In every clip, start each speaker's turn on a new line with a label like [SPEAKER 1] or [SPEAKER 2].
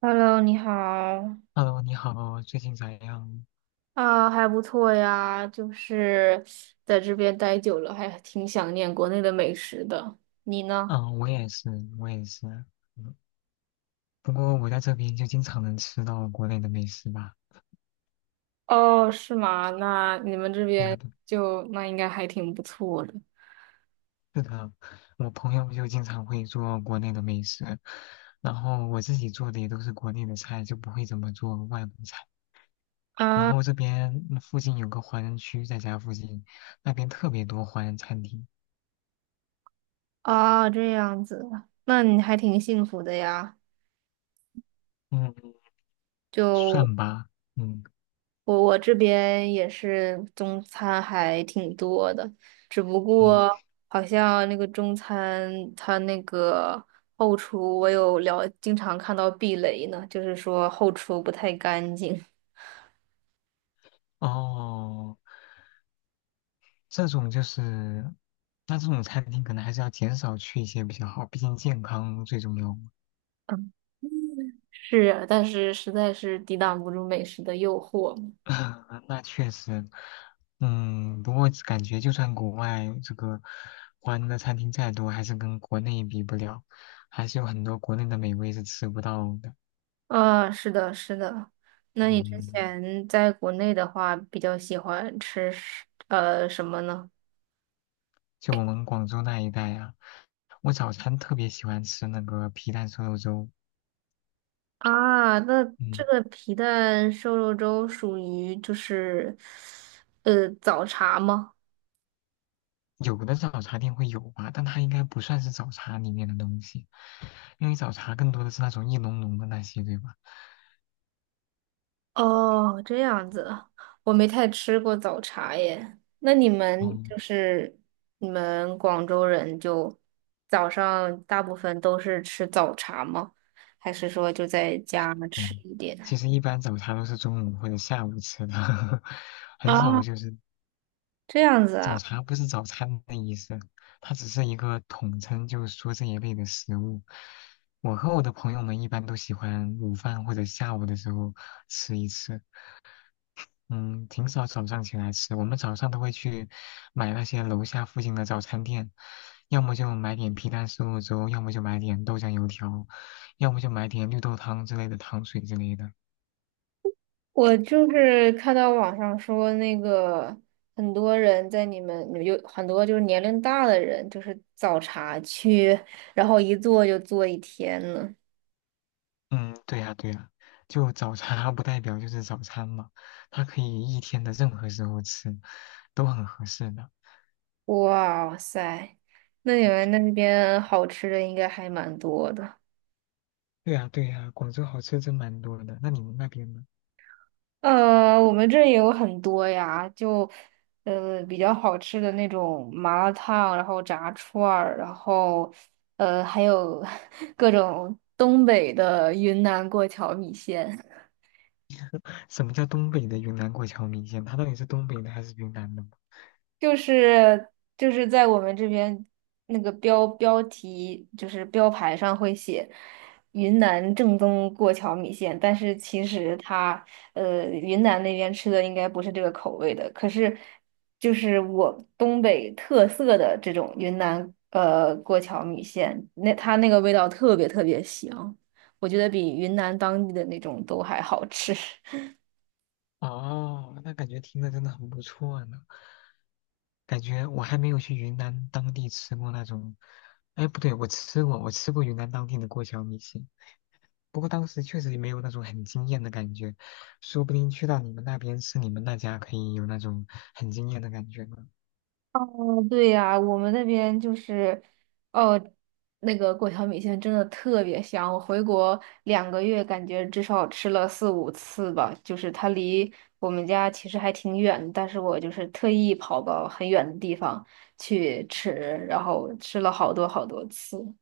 [SPEAKER 1] Hello，你好。
[SPEAKER 2] Hello，你好，最近咋样？
[SPEAKER 1] 啊，还不错呀，就是在这边待久了，还挺想念国内的美食的。你呢？
[SPEAKER 2] 嗯，我也是。嗯，不过我在这边就经常能吃到国内的美食吧。
[SPEAKER 1] 哦，是吗？那你们这
[SPEAKER 2] 对啊，
[SPEAKER 1] 边就那应该还挺不错的。
[SPEAKER 2] 是的，我朋友就经常会做国内的美食，然后我自己做的也都是国内的菜，就不会怎么做外国菜。然
[SPEAKER 1] 啊
[SPEAKER 2] 后这边附近有个华人区，在家附近，那边特别多华人餐厅。
[SPEAKER 1] 啊，这样子，那你还挺幸福的呀。
[SPEAKER 2] 嗯，
[SPEAKER 1] 就。
[SPEAKER 2] 算吧。嗯
[SPEAKER 1] 我这边也是中餐还挺多的，只不
[SPEAKER 2] 嗯。
[SPEAKER 1] 过好像那个中餐它那个后厨，我经常看到避雷呢，就是说后厨不太干净。
[SPEAKER 2] 哦。这种就是，那这种餐厅可能还是要减少去一些比较好，毕竟健康最重要嘛。
[SPEAKER 1] 嗯，是啊，但是实在是抵挡不住美食的诱惑嘛。
[SPEAKER 2] 那确实，不过感觉就算国外这个华人的餐厅再多，还是跟国内比不了，还是有很多国内的美味是吃不到的。
[SPEAKER 1] 啊，是的，是的。那你之
[SPEAKER 2] 嗯，
[SPEAKER 1] 前在国内的话，比较喜欢吃什么呢？
[SPEAKER 2] 就我们广州那一带啊，我早餐特别喜欢吃那个皮蛋瘦肉粥。
[SPEAKER 1] 啊，那这
[SPEAKER 2] 嗯。
[SPEAKER 1] 个皮蛋瘦肉粥属于就是，早茶吗？
[SPEAKER 2] 有的早茶店会有吧，但它应该不算是早茶里面的东西，因为早茶更多的是那种一浓浓的那些，对吧？
[SPEAKER 1] 哦，这样子，我没太吃过早茶耶。那你们
[SPEAKER 2] 嗯，
[SPEAKER 1] 就是你们广州人就早上大部分都是吃早茶吗？还是说就在家吃
[SPEAKER 2] 没，
[SPEAKER 1] 一点？
[SPEAKER 2] 其实一般早茶都是中午或者下午吃的，很少
[SPEAKER 1] 啊，
[SPEAKER 2] 就是
[SPEAKER 1] 这样子
[SPEAKER 2] 早
[SPEAKER 1] 啊。
[SPEAKER 2] 茶不是早餐的意思，它只是一个统称，就是说这一类的食物。我和我的朋友们一般都喜欢午饭或者下午的时候吃一次。嗯，挺少早上起来吃，我们早上都会去买那些楼下附近的早餐店，要么就买点皮蛋瘦肉粥，要么就买点豆浆油条，要么就买点绿豆汤之类的糖水之类的。
[SPEAKER 1] 我就是看到网上说，那个很多人在你们有很多就是年龄大的人，就是早茶去，然后一坐就坐一天呢。
[SPEAKER 2] 嗯，对呀，对呀，就早茶它不代表就是早餐嘛，它可以一天的任何时候吃，都很合适的。
[SPEAKER 1] 哇塞，那你们那边好吃的应该还蛮多的。
[SPEAKER 2] 对呀，对呀，广州好吃真蛮多的。那你们那边呢？
[SPEAKER 1] 我们这也有很多呀，就比较好吃的那种麻辣烫，然后炸串儿，然后还有 各种东北的云南过桥米线。
[SPEAKER 2] 什么叫东北的云南过桥米线？它到底是东北的还是云南的？
[SPEAKER 1] 就是就是在我们这边那个题就是标牌上会写云南正宗过桥米线，但是其实它云南那边吃的应该不是这个口味的，可是就是我东北特色的这种云南过桥米线，那它那个味道特别特别香，我觉得比云南当地的那种都还好吃。
[SPEAKER 2] 哦，那感觉听着真的很不错呢。感觉我还没有去云南当地吃过那种，哎，不对，我吃过云南当地的过桥米线，不过当时确实也没有那种很惊艳的感觉，说不定去到你们那边吃你们那家可以有那种很惊艳的感觉呢。
[SPEAKER 1] 嗯，对呀，我们那边就是，哦，那个过桥米线真的特别香。我回国2个月，感觉至少吃了四五次吧。就是它离我们家其实还挺远，但是我就是特意跑到很远的地方去吃，然后吃了好多好多次。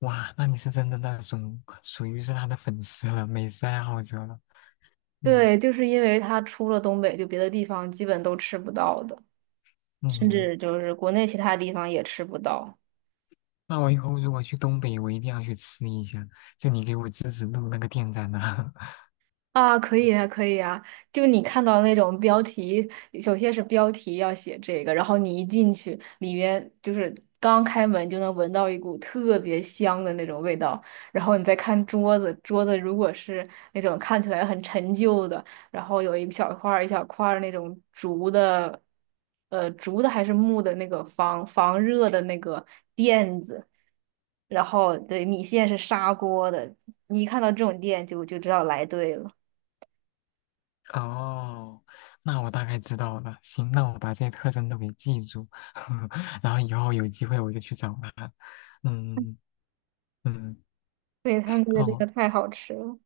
[SPEAKER 2] 哇，那你是真的那种属于是他的粉丝了，美食爱好者了。嗯
[SPEAKER 1] 对，就是因为它出了东北，就别的地方基本都吃不到的，
[SPEAKER 2] 嗯，
[SPEAKER 1] 甚
[SPEAKER 2] 嗯嗯
[SPEAKER 1] 至就是国内其他地方也吃不到。
[SPEAKER 2] 那我以后如果去东北，我一定要去吃一下，就你给我指指路那个店在哪。
[SPEAKER 1] 啊，可以啊，可以啊！就你看到那种标题，首先是标题要写这个，然后你一进去，里面就是刚开门就能闻到一股特别香的那种味道，然后你再看桌子，桌子如果是那种看起来很陈旧的，然后有一小块儿一小块儿那种竹的，竹的还是木的那个热的那个垫子。然后对米线是砂锅的，你一看到这种店就知道来对了。
[SPEAKER 2] 哦，那我大概知道了。行，那我把这些特征都给记住，然后以后有机会我就去找他。嗯嗯，
[SPEAKER 1] 对，它那个这
[SPEAKER 2] 哦，
[SPEAKER 1] 个太好吃了。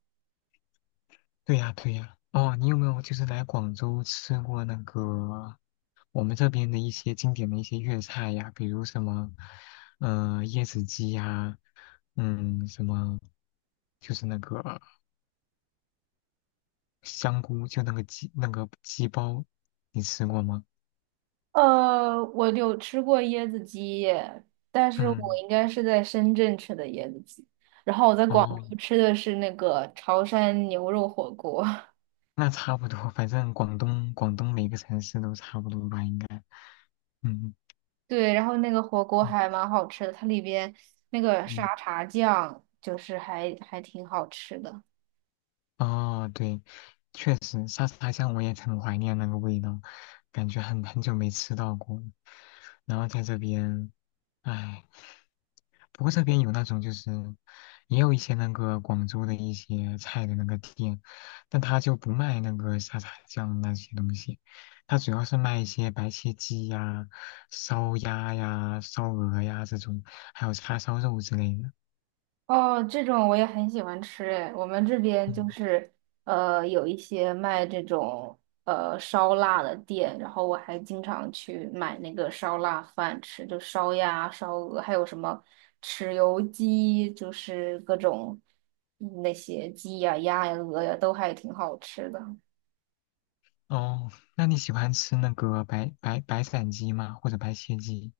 [SPEAKER 2] 对呀对呀。哦，你有没有就是来广州吃过那个我们这边的一些经典的一些粤菜呀？比如什么，嗯，椰子鸡呀，嗯，什么就是那个香菇，就那个鸡包，你吃过吗？
[SPEAKER 1] 我有吃过椰子鸡，但是我
[SPEAKER 2] 嗯。
[SPEAKER 1] 应该是在深圳吃的椰子鸡，然后我在广
[SPEAKER 2] 哦，
[SPEAKER 1] 州吃的是那个潮汕牛肉火锅。
[SPEAKER 2] 那差不多，反正广东每个城市都差不多吧，应该。嗯
[SPEAKER 1] 对，然后那个火锅
[SPEAKER 2] 嗯
[SPEAKER 1] 还蛮好吃的，它里边那个
[SPEAKER 2] 嗯，
[SPEAKER 1] 沙茶酱就是还挺好吃的。
[SPEAKER 2] 哦，对，确实沙茶酱我也很怀念那个味道，感觉很久没吃到过了。然后在这边，唉。不过这边有那种就是，也有一些那个广州的一些菜的那个店，但他就不卖那个沙茶酱那些东西，他主要是卖一些白切鸡呀、烧鸭呀、烧鹅呀这种，还有叉烧肉之类的。
[SPEAKER 1] 哦，这种我也很喜欢吃诶，我们这边
[SPEAKER 2] 嗯，
[SPEAKER 1] 就是有一些卖这种烧腊的店，然后我还经常去买那个烧腊饭吃，就烧鸭、烧鹅，还有什么豉油鸡，就是各种那些鸡呀、鸭呀、鹅呀，都还挺好吃的。
[SPEAKER 2] 哦，那你喜欢吃那个白斩鸡吗？或者白切鸡？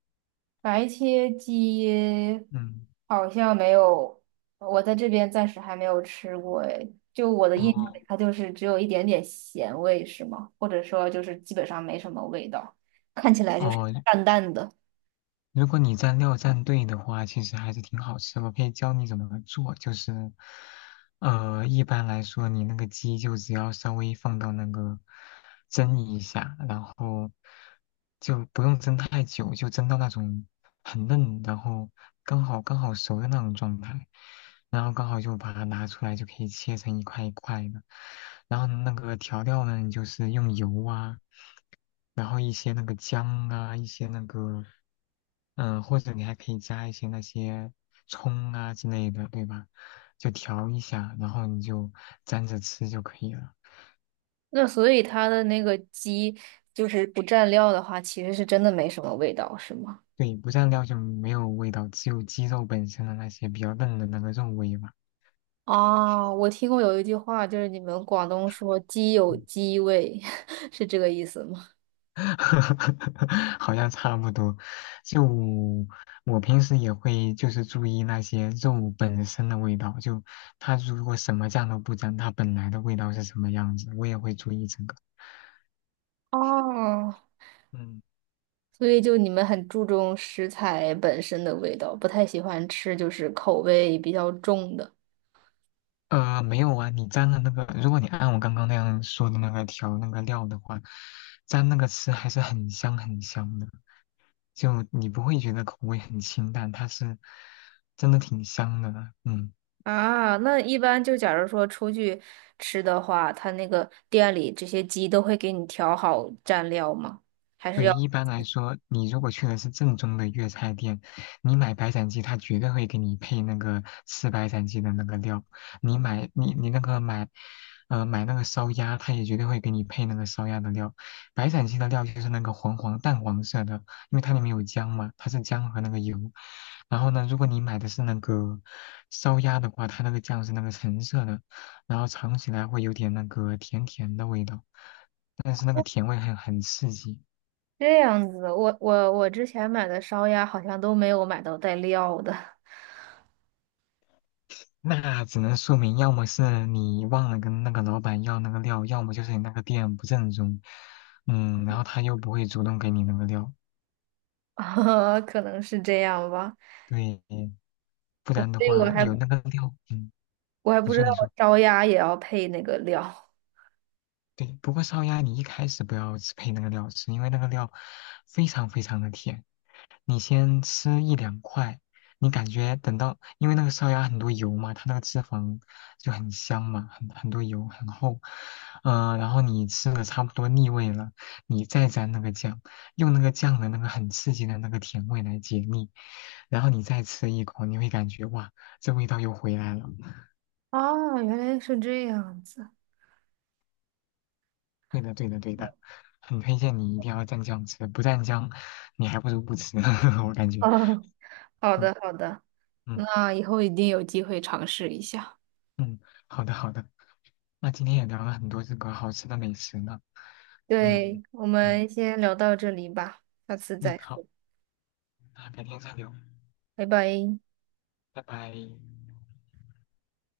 [SPEAKER 1] 白切鸡
[SPEAKER 2] 嗯，
[SPEAKER 1] 好像没有，我在这边暂时还没有吃过诶。就我的印象
[SPEAKER 2] 哦
[SPEAKER 1] 里，它就是只有一点点咸味，是吗？或者说就是基本上没什么味道，看起来就是
[SPEAKER 2] 哦，
[SPEAKER 1] 淡淡的。
[SPEAKER 2] 如果你蘸料蘸对的话，其实还是挺好吃。我可以教你怎么做，就是，一般来说，你那个鸡就只要稍微放到那个蒸一下，然后就不用蒸太久，就蒸到那种很嫩，然后刚好熟的那种状态，然后刚好就把它拿出来，就可以切成一块一块的。然后那个调料呢，你就是用油啊，然后一些那个姜啊，一些那个。或者你还可以加一些那些葱啊之类的，对吧？就调一下，然后你就蘸着吃就可以了。
[SPEAKER 1] 那所以它的那个鸡就是不蘸料的话，其实是真的没什么味道，是吗？
[SPEAKER 2] 对，不蘸料就没有味道，只有鸡肉本身的那些比较嫩的那个肉味吧。
[SPEAKER 1] 啊，我听过有一句话，就是你们广东说"鸡有
[SPEAKER 2] 嗯，
[SPEAKER 1] 鸡味"，是这个意思吗？
[SPEAKER 2] 好像差不多。就我平时也会就是注意那些肉本身的味道，就它如果什么酱都不沾，它本来的味道是什么样子，我也会注意这个。
[SPEAKER 1] 哦，
[SPEAKER 2] 嗯。
[SPEAKER 1] 所以就你们很注重食材本身的味道，不太喜欢吃就是口味比较重的。
[SPEAKER 2] 没有啊，你蘸了那个，如果你按我刚刚那样说的那个调料的话，蘸那个吃还是很香的，就你不会觉得口味很清淡，它是真的挺香的，嗯。
[SPEAKER 1] 啊，那一般就假如说出去吃的话，他那个店里这些鸡都会给你调好蘸料吗？还是
[SPEAKER 2] 对，
[SPEAKER 1] 要
[SPEAKER 2] 一般来说，你如果去的是正宗的粤菜店，你买白斩鸡，他绝对会给你配那个吃白斩鸡的那个料。你买你你那个买，呃，买那个烧鸭，他也绝对会给你配那个烧鸭的料。白斩鸡的料就是那个黄淡黄色的，因为它里面有姜嘛，它是姜和那个油。然后呢，如果你买的是那个烧鸭的话，它那个酱是那个橙色的，然后尝起来会有点那个甜甜的味道，但是那个甜味很刺激。
[SPEAKER 1] 这样子？我之前买的烧鸭好像都没有买到带料的，
[SPEAKER 2] 那只能说明，要么是你忘了跟那个老板要那个料，要么就是你那个店不正宗，嗯，然后他又不会主动给你那个料，
[SPEAKER 1] 啊，可能是这样吧。
[SPEAKER 2] 对，不然的
[SPEAKER 1] 所以我
[SPEAKER 2] 话
[SPEAKER 1] 还
[SPEAKER 2] 有那个料，嗯，
[SPEAKER 1] 我还
[SPEAKER 2] 你
[SPEAKER 1] 不知
[SPEAKER 2] 说
[SPEAKER 1] 道
[SPEAKER 2] 你说，
[SPEAKER 1] 烧鸭也要配那个料。
[SPEAKER 2] 对，不过烧鸭你一开始不要吃配那个料吃，因为那个料非常非常的甜，你先吃一两块，你感觉等到，因为那个烧鸭很多油嘛，它那个脂肪就很香嘛，很多油，很厚，嗯，然后你吃的差不多腻味了，你再蘸那个酱，用那个酱的那个很刺激的那个甜味来解腻，然后你再吃一口，你会感觉哇，这味道又回来了。
[SPEAKER 1] 啊，原来是这样子。
[SPEAKER 2] 对的，对的，对的，很推荐你一定要蘸酱吃，不蘸酱，你还不如不吃，我感 觉。
[SPEAKER 1] 哦，好
[SPEAKER 2] 嗯
[SPEAKER 1] 的好的，
[SPEAKER 2] 嗯
[SPEAKER 1] 那以后一定有机会尝试一下。
[SPEAKER 2] 嗯，好的好的，那今天也聊了很多这个好吃的美食呢，嗯
[SPEAKER 1] 对，我
[SPEAKER 2] 嗯
[SPEAKER 1] 们先聊到这里吧，下次
[SPEAKER 2] 嗯，
[SPEAKER 1] 再
[SPEAKER 2] 好，
[SPEAKER 1] 说，
[SPEAKER 2] 那改天再聊，
[SPEAKER 1] 拜拜。
[SPEAKER 2] 拜拜。